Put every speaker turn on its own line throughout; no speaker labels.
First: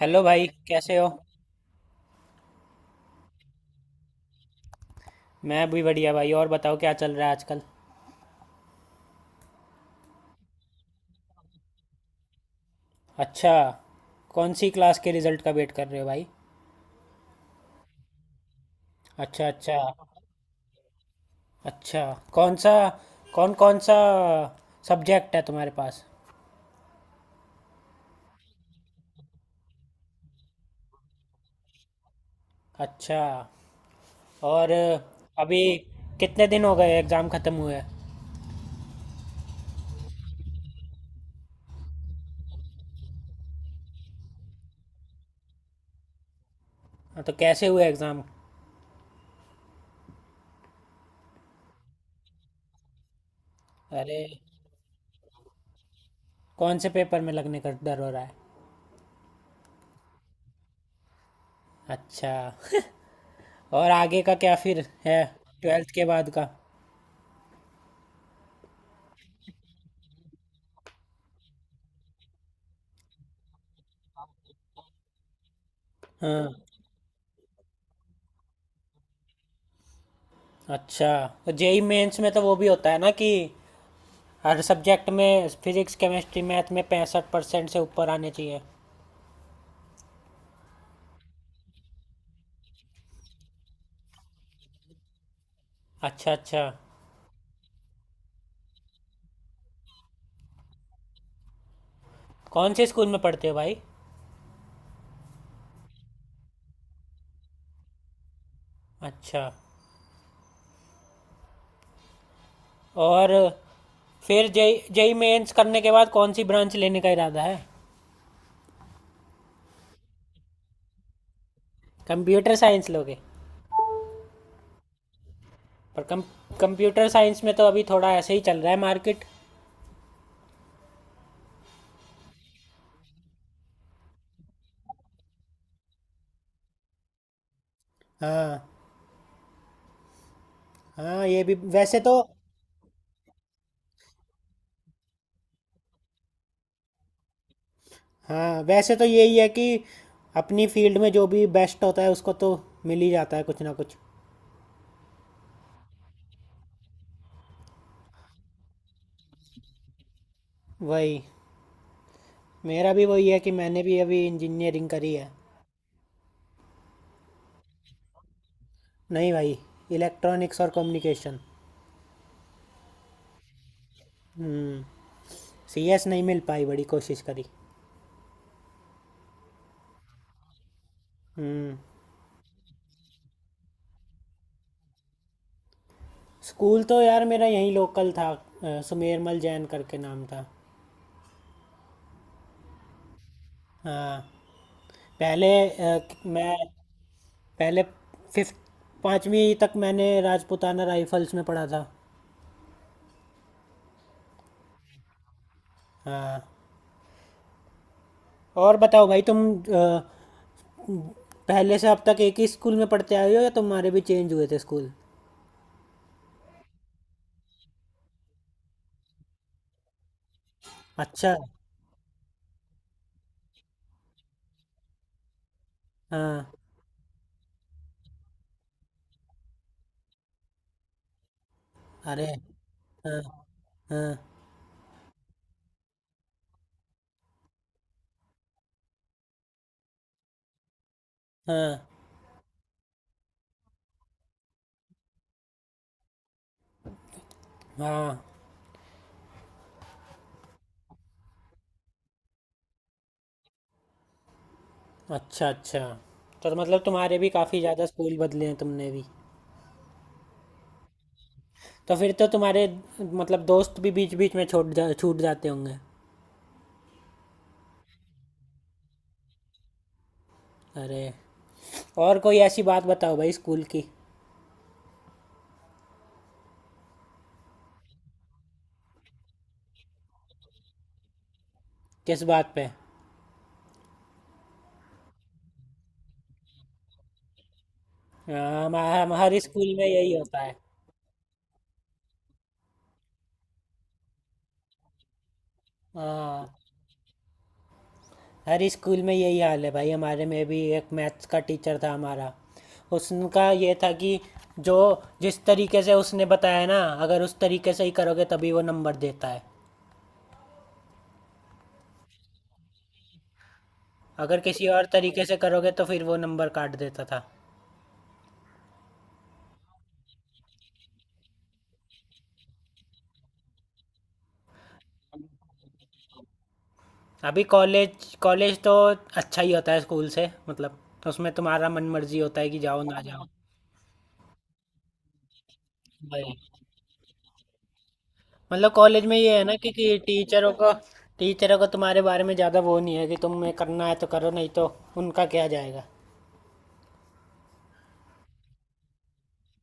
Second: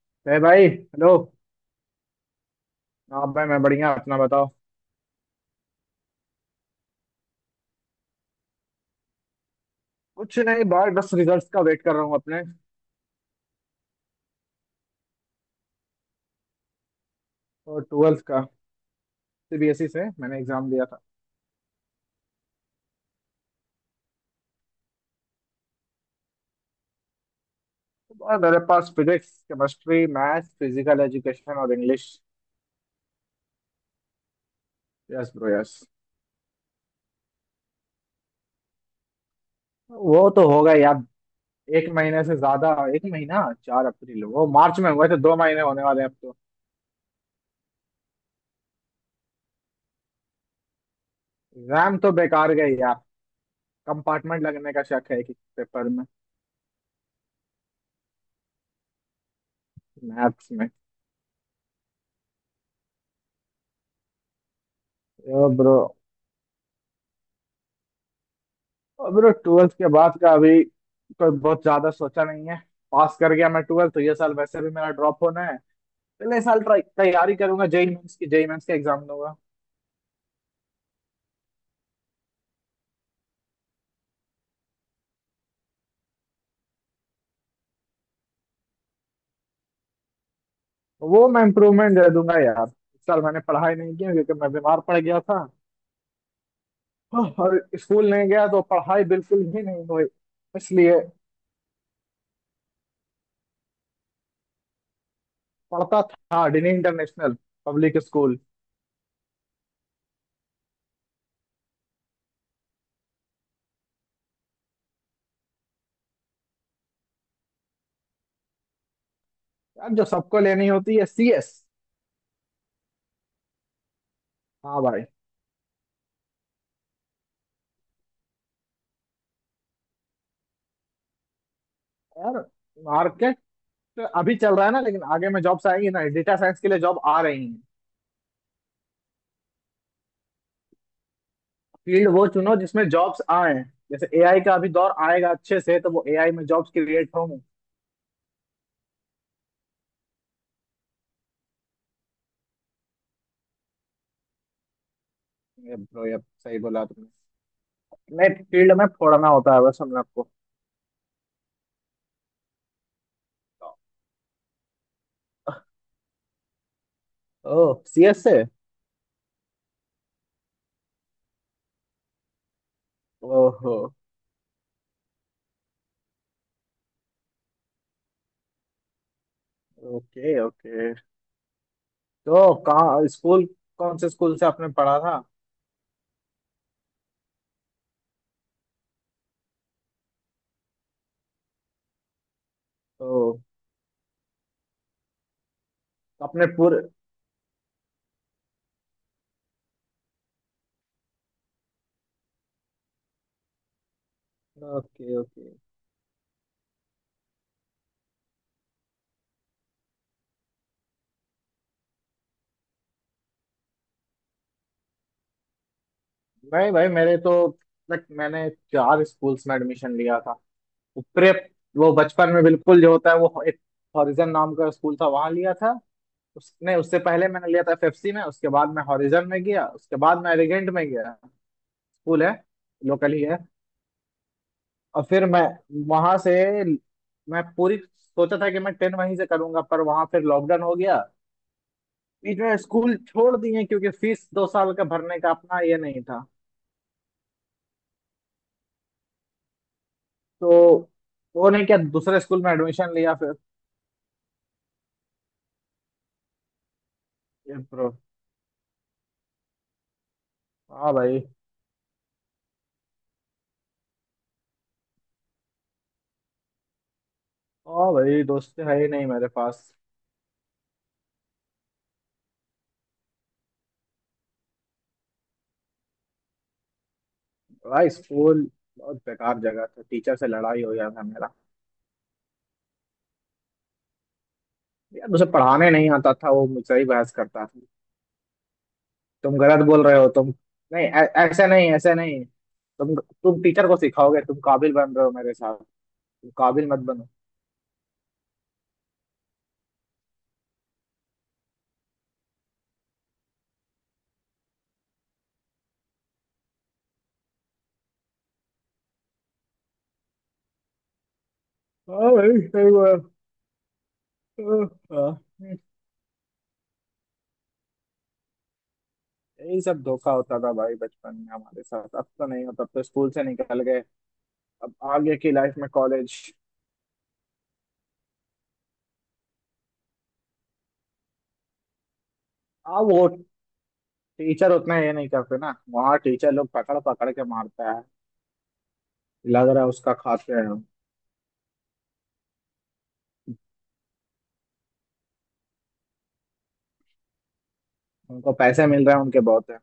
Hello
अरे
भाई,
भाई,
कैसे हो।
हेलो। हाँ भाई, मैं बढ़िया, अपना बताओ।
मैं भी बढ़िया भाई। और बताओ क्या चल रहा है आजकल।
कुछ नहीं भाई, बस रिजल्ट्स का वेट कर रहा हूँ अपने।
अच्छा। कौन सी क्लास के रिजल्ट का वेट कर रहे हो भाई।
और ट्वेल्थ का।
अच्छा, अच्छा।
सीबीएसई से मैंने एग्जाम दिया था।
अच्छा, कौन सा कौन कौन सा सब्जेक्ट है तुम्हारे पास।
तो बहुत, मेरे पास physics, chemistry, maths, physical education और इंग्लिश।
अच्छा। और?
यस ब्रो,
अभी
यस।
कितने दिन हो गए एग्ज़ाम ख़त्म हुए, हाँ?
वो तो होगा यार, एक महीने से ज्यादा। एक महीना, 4 अप्रैल, वो मार्च में हुए थे, 2 महीने होने वाले हैं अब तो।
तो कैसे हुए एग्ज़ाम।
एग्जाम तो बेकार गए यार।
अरे,
कंपार्टमेंट लगने का शक है, एक पेपर में।
कौन से पेपर में लगने का डर हो रहा है?
मैथ्स में।
अच्छा। और आगे का क्या फिर है?
Oh bro.
12th के बाद का?
और मेरा ट्वेल्थ के बाद का अभी कोई बहुत ज्यादा सोचा नहीं है। पास कर गया मैं ट्वेल्थ तो ये साल वैसे भी मेरा ड्रॉप होना है। अगले
हाँ।
साल ट्राई तैयारी करूंगा, जेई मेंस की, जेई मेंस का एग्जाम दूंगा।
अच्छा, तो जेई मेंस में तो वो भी होता है ना कि हर सब्जेक्ट में फिजिक्स केमिस्ट्री मैथ में 65% से ऊपर आने चाहिए।
वो मैं इम्प्रूवमेंट दे दूंगा यार। इस साल मैंने पढ़ाई नहीं की क्योंकि मैं बीमार पड़ गया था।
अच्छा, अच्छा।
और स्कूल नहीं गया तो पढ़ाई बिल्कुल भी नहीं हुई इसलिए।
कौन से स्कूल में पढ़ते हो भाई?
पढ़ता था डिनी इंटरनेशनल पब्लिक स्कूल।
अच्छा। और फिर जेई जेई मेंस करने के बाद कौन सी ब्रांच लेने का इरादा है?
यार जो सबको लेनी होती है, सीएस।
कंप्यूटर साइंस लोगे?
हाँ भाई।
पर कम, कंप्यूटर साइंस में तो अभी थोड़ा ऐसे ही चल रहा है मार्केट।
यार मार्केट तो अभी चल रहा है ना, लेकिन आगे में जॉब्स आएंगी ना, डेटा साइंस के लिए जॉब आ रही है।
हाँ, हाँ ये भी वैसे
फील्ड
तो।
वो चुनो जिसमें जॉब्स आए। जैसे एआई का अभी दौर आएगा अच्छे से, तो वो एआई में जॉब्स क्रिएट होंगे।
हाँ वैसे तो यही है कि अपनी फील्ड में जो भी बेस्ट होता है उसको तो मिल ही जाता है कुछ ना कुछ।
ये bro, ये सही बोला तुमने। नहीं, फील्ड में फोड़ना होता है बस, हम आपको।
वही, मेरा भी वही है कि मैंने भी अभी इंजीनियरिंग करी है।
ओह, सीएस से।
नहीं भाई, इलेक्ट्रॉनिक्स और कम्युनिकेशन।
ओहो।
हम्म। सी एस नहीं मिल पाई, बड़ी कोशिश करी।
Okay, okay.
हम्म।
तो कहाँ स्कूल, कौन से स्कूल से आपने पढ़ा था।
स्कूल तो यार मेरा यहीं लोकल था, सुमेरमल जैन करके नाम था।
तो
हाँ, पहले
अपने
मैं
पूरे।
पहले फिफ्थ पाँचवीं तक मैंने राजपूताना राइफल्स में पढ़ा था।
Okay, okay.
हाँ, और बताओ भाई तुम, पहले से अब तक एक ही स्कूल में पढ़ते आए हो या तुम्हारे भी चेंज हुए थे स्कूल?
नहीं भाई, मेरे तो, लाइक मैंने चार स्कूल्स में एडमिशन लिया था।
अच्छा।
प्रेप, वो बचपन में बिल्कुल जो होता है, वो एक हॉरिजन नाम का स्कूल था, वहां लिया था।
हाँ।
उसने, उससे पहले मैंने लिया था एफएफसी में, उसके बाद मैं हॉरिजन में गया, उसके बाद मैं एलिगेंट में गया। स्कूल
अरे,
है, लोकल
हाँ,
ही है।
हाँ,
और फिर मैं वहां से, मैं पूरी सोचा था कि मैं 10 वहीं से करूंगा, पर वहां फिर लॉकडाउन हो गया।
हाँ,
बीच में स्कूल छोड़ दिए क्योंकि फीस 2 साल का भरने का अपना ये नहीं था।
हाँ।
तो वो नहीं क्या, दूसरे स्कूल में एडमिशन लिया फिर।
अच्छा, अच्छा। तो मतलब तुम्हारे भी काफ़ी ज़्यादा स्कूल बदले हैं तुमने भी।
हाँ भाई।
तो फिर तो तुम्हारे, मतलब दोस्त भी बीच बीच में छोड़ जा छूट जाते होंगे।
हाँ भाई, दोस्त है ही नहीं मेरे पास।
अरे। और कोई ऐसी बात बताओ भाई स्कूल की।
भाई स्कूल बहुत बेकार जगह था, टीचर से लड़ाई हो गया था मेरा।
किस बात पे?
यार उसे पढ़ाने नहीं आता था, वो मुझसे ही बहस करता था।
हाँ,
तुम
हमारे
गलत
स्कूल
बोल
में
रहे हो
यही
तुम,
होता है।
नहीं ऐसे नहीं, ऐसे नहीं। तुम टीचर को सिखाओगे, तुम काबिल बन रहे हो मेरे साथ। तुम
हाँ,
काबिल मत बनो।
हर स्कूल में यही हाल है भाई। हमारे में भी एक मैथ्स का टीचर था हमारा, उसका ये था कि जो जिस तरीके से उसने बताया ना, अगर उस तरीके से ही करोगे तभी वो नंबर देता है।
हाँ भाई, सही बात।
अगर
हाँ,
किसी और
हाँ।
तरीके से करोगे तो फिर वो नंबर काट देता था।
यही सब धोखा होता था भाई बचपन में हमारे साथ, अब तो नहीं होता, अब तो स्कूल से निकल गए। अब आगे की लाइफ में कॉलेज।
अभी कॉलेज, कॉलेज तो अच्छा ही होता है स्कूल से। मतलब उसमें तुम्हारा मन मर्जी होता है कि जाओ
अब
ना
वो
जाओ।
टीचर उतना ये नहीं करते ना, वहाँ
भाई,
टीचर लोग पकड़ पकड़ के मारता है।
मतलब कॉलेज में ये है
लग
ना
रहा है
कि,
उसका
कि
खाते
टीचरों
हैं।
को, टीचरों को तुम्हारे बारे में ज़्यादा वो नहीं है कि तुम्हें करना है तो करो, नहीं तो उनका क्या जाएगा।
उनको पैसे मिल रहे हैं, उनके बहुत है।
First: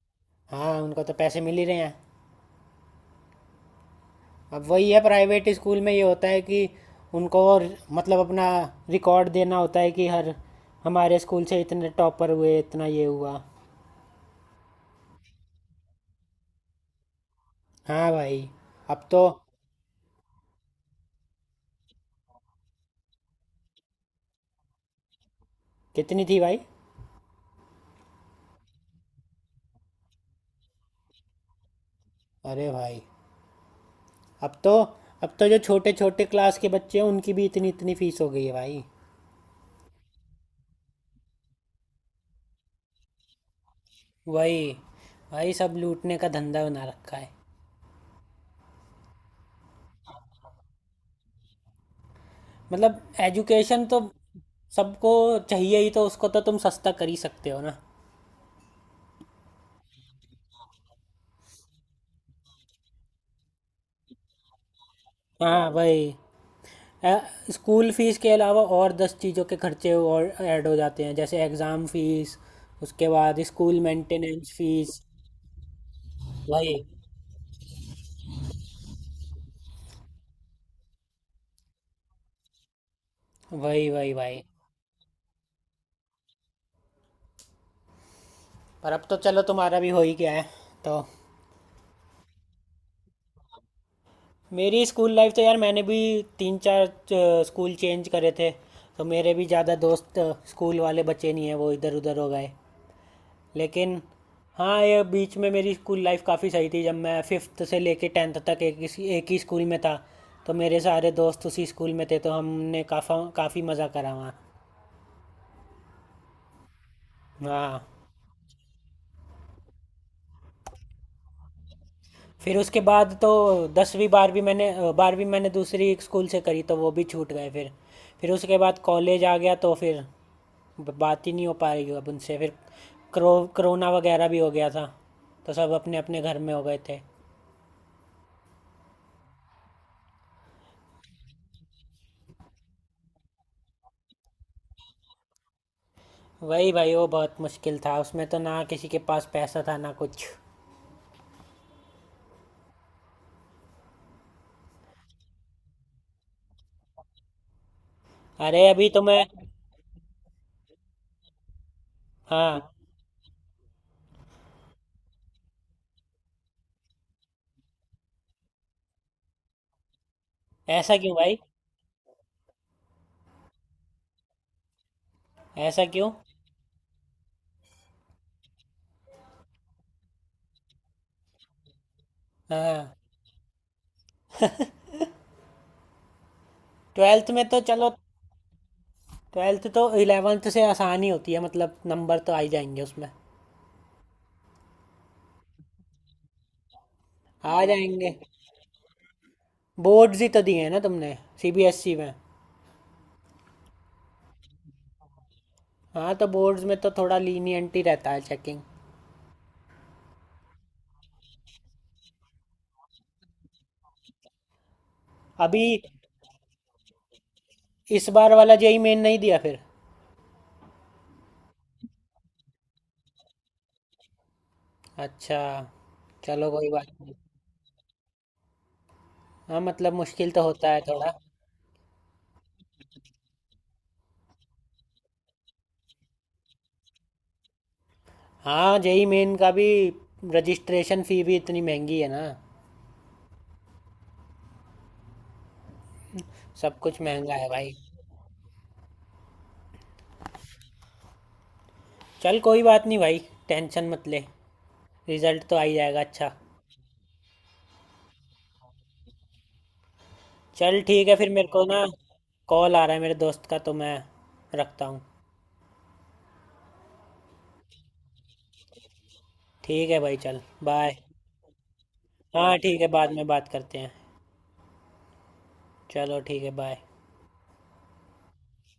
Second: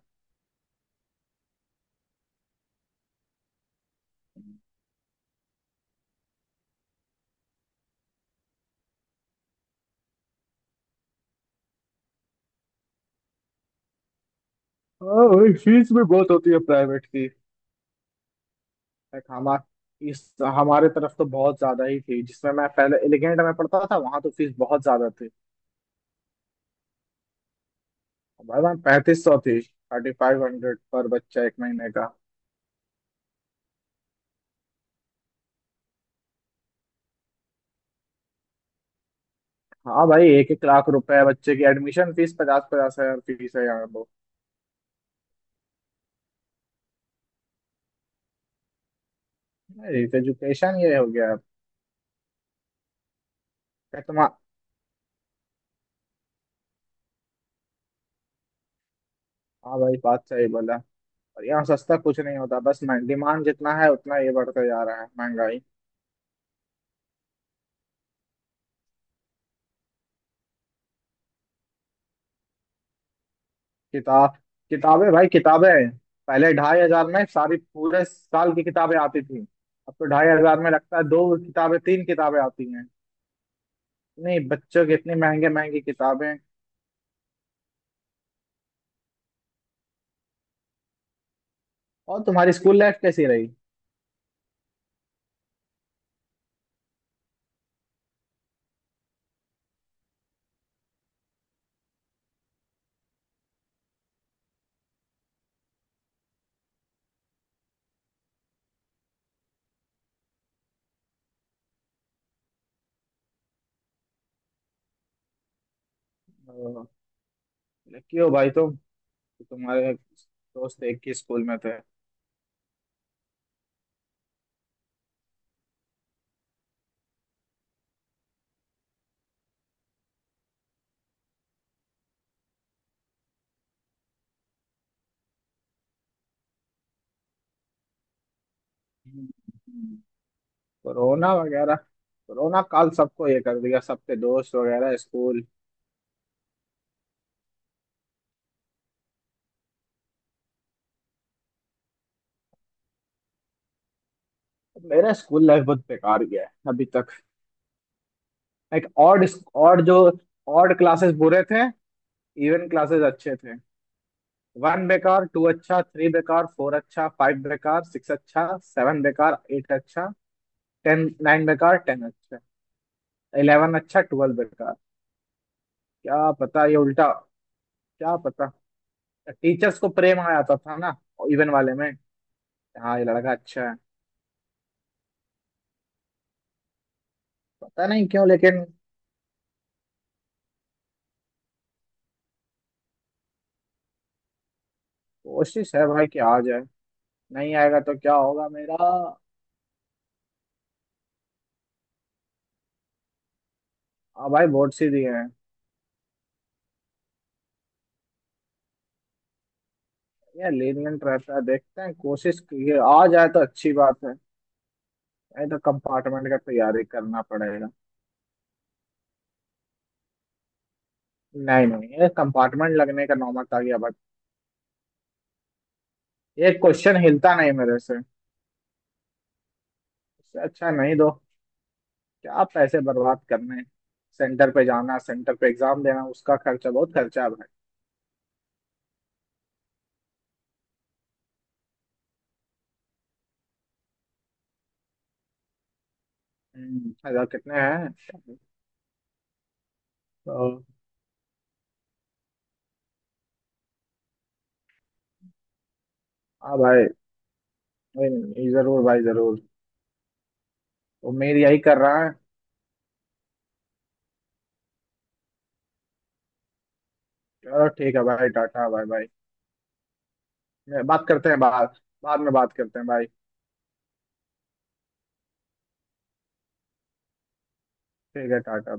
हाँ, उनको तो पैसे मिल ही रहे हैं। अब वही है, प्राइवेट स्कूल में ये होता है कि उनको और, मतलब अपना रिकॉर्ड देना होता है कि हर, हमारे स्कूल से इतने टॉपर हुए इतना ये हुआ।
हाँ वही, फीस भी बहुत होती है प्राइवेट की।
हाँ भाई, अब
लाइक
तो।
इस हमारे तरफ तो बहुत ज्यादा ही थी, जिसमें मैं पहले एलिगेंट में पढ़ता था, वहां तो फीस बहुत ज्यादा थी।
कितनी थी भाई?
भाई वहाँ 3,500 थी, 3,500 पर बच्चा एक महीने का।
अरे भाई, अब तो, अब तो जो छोटे छोटे क्लास के बच्चे हैं उनकी भी इतनी इतनी फीस हो गई है भाई।
हाँ भाई, एक एक लाख रुपए है बच्चे की एडमिशन फीस, पचास पचास हजार फीस है यहाँ तो।
वही भाई, सब लूटने का धंधा बना रखा है।
एजुकेशन ये हो गया
मतलब एजुकेशन तो
है तुम।
सबको चाहिए ही, तो उसको तो तुम सस्ता कर ही सकते हो ना।
हाँ भाई, बात सही बोला। और यहाँ सस्ता कुछ नहीं होता बस, मैं डिमांड जितना है उतना ये बढ़ता जा रहा है, महंगाई।
हाँ भाई, अ, स्कूल फीस के अलावा और 10 चीज़ों के खर्चे और ऐड हो जाते हैं, जैसे एग्ज़ाम फीस, उसके बाद स्कूल
किताब,
मेंटेनेंस फीस।
किताबें भाई, किताबें। पहले
वही,
2,500 में सारी पूरे साल की किताबें आती थी। अब तो 2,500 में लगता है दो किताबें, तीन किताबें आती हैं।
वही, वही,
इतनी
वही।
बच्चों की इतनी महंगे महंगी किताबें।
पर अब तो चलो तुम्हारा भी हो ही गया है तो।
और तुम्हारी स्कूल लाइफ कैसी रही?
मेरी स्कूल लाइफ तो यार मैंने भी तीन चार स्कूल चेंज करे थे, तो मेरे भी ज़्यादा दोस्त, स्कूल वाले बचे नहीं हैं, वो इधर उधर हो गए। लेकिन हाँ, ये बीच में मेरी स्कूल लाइफ काफ़ी सही थी जब मैं फिफ्थ से लेके 10th तक एक ही स्कूल में था। तो मेरे सारे दोस्त उसी स्कूल में थे तो हमने काफ़ा काफ़ी मज़ा करा वहाँ।
अ,
हाँ,
लकी हो भाई तुम कि तुम्हारे दोस्त एक ही स्कूल में थे।
फिर उसके बाद तो दसवीं बारहवीं मैंने अ, 12वीं मैंने दूसरी एक स्कूल से करी, तो वो भी छूट गए फिर। फिर उसके बाद कॉलेज आ गया तो फिर बात ही नहीं हो पा रही अब उनसे। फिर करो कोरोना वगैरह भी हो गया था, तो सब अपने अपने घर में हो गए थे।
हम्म। कोरोना वगैरह, कोरोना काल सबको ये कर दिया, सबके दोस्त वगैरह, स्कूल।
वही भाई, वो बहुत मुश्किल था, उसमें तो ना किसी के पास पैसा था ना कुछ।
मेरा स्कूल लाइफ बहुत बेकार गया है अभी तक।
अरे,
एक
अभी तो मैं,
ऑड ऑड जो ऑड क्लासेस बुरे थे,
हाँ।
इवन क्लासेस अच्छे थे। वन बेकार, टू अच्छा, थ्री बेकार, फोर अच्छा, फाइव बेकार, सिक्स अच्छा, सेवन बेकार, एट अच्छा।
ऐसा
टेन
क्यों भाई?
नाइन बेकार, 10 अच्छा, 11 अच्छा, 12 बेकार।
ऐसा क्यों?
क्या पता, ये उल्टा, क्या पता। टीचर्स को प्रेम आ जाता था ना, इवन वाले में।
हाँ,
हाँ, ये लड़का अच्छा है।
12th में तो
पता
चलो,
नहीं क्यों, लेकिन
12th तो 11th से आसान ही होती है। मतलब नंबर तो आ ही जाएंगे उसमें।
कोशिश है भाई कि आ जाए। नहीं
आ
आएगा तो क्या
जाएंगे।
होगा मेरा।
बोर्ड्स ही तो दिए हैं ना तुमने, सीबीएसई में?
हाँ भाई, बहुत सी दिए हैं।
हाँ, तो बोर्ड्स में तो थोड़ा लीनियंट ही रहता है चेकिंग।
ये lenient रहता है, देखते हैं कोशिश की है। आ जाए तो अच्छी बात है। ये तो
अभी
कंपार्टमेंट का तैयारी करना पड़ेगा।
इस बार वाला जेई मेन नहीं दिया फिर?
नहीं नहीं, ये कंपार्टमेंट लगने का नौबत आ गया बट।
अच्छा, चलो
ये
कोई बात
क्वेश्चन
नहीं।
हिलता नहीं मेरे से।
हाँ मतलब मुश्किल
इससे
तो होता
अच्छा
है
नहीं दो,
थोड़ा।
क्या पैसे बर्बाद करने। सेंटर पे जाना, सेंटर पे एग्जाम देना, उसका खर्चा, बहुत खर्चा है भाई।
हाँ, जेई मेन का भी रजिस्ट्रेशन फी भी इतनी महंगी है ना। सब कुछ
हजार
महंगा है
कितने
भाई।
हैं। तो,
चल कोई बात नहीं भाई, टेंशन मत ले, रिजल्ट तो आ ही जाएगा अच्छा।
हाँ भाई। नहीं, नहीं, जरूर भाई, जरूर।
चल ठीक है, फिर
उम्मीद
मेरे
यही
को
कर
ना
रहा है।
कॉल आ रहा है मेरे दोस्त का, तो मैं रखता हूँ।
चलो ठीक है भाई, टाटा, बाय बाय।
ठीक है भाई, चल बाय।
बात करते हैं बाद बाद में बात
हाँ
करते
ठीक है,
हैं भाई।
बाद में बात करते हैं। चलो ठीक है बाय।
ठीक है, टाटा।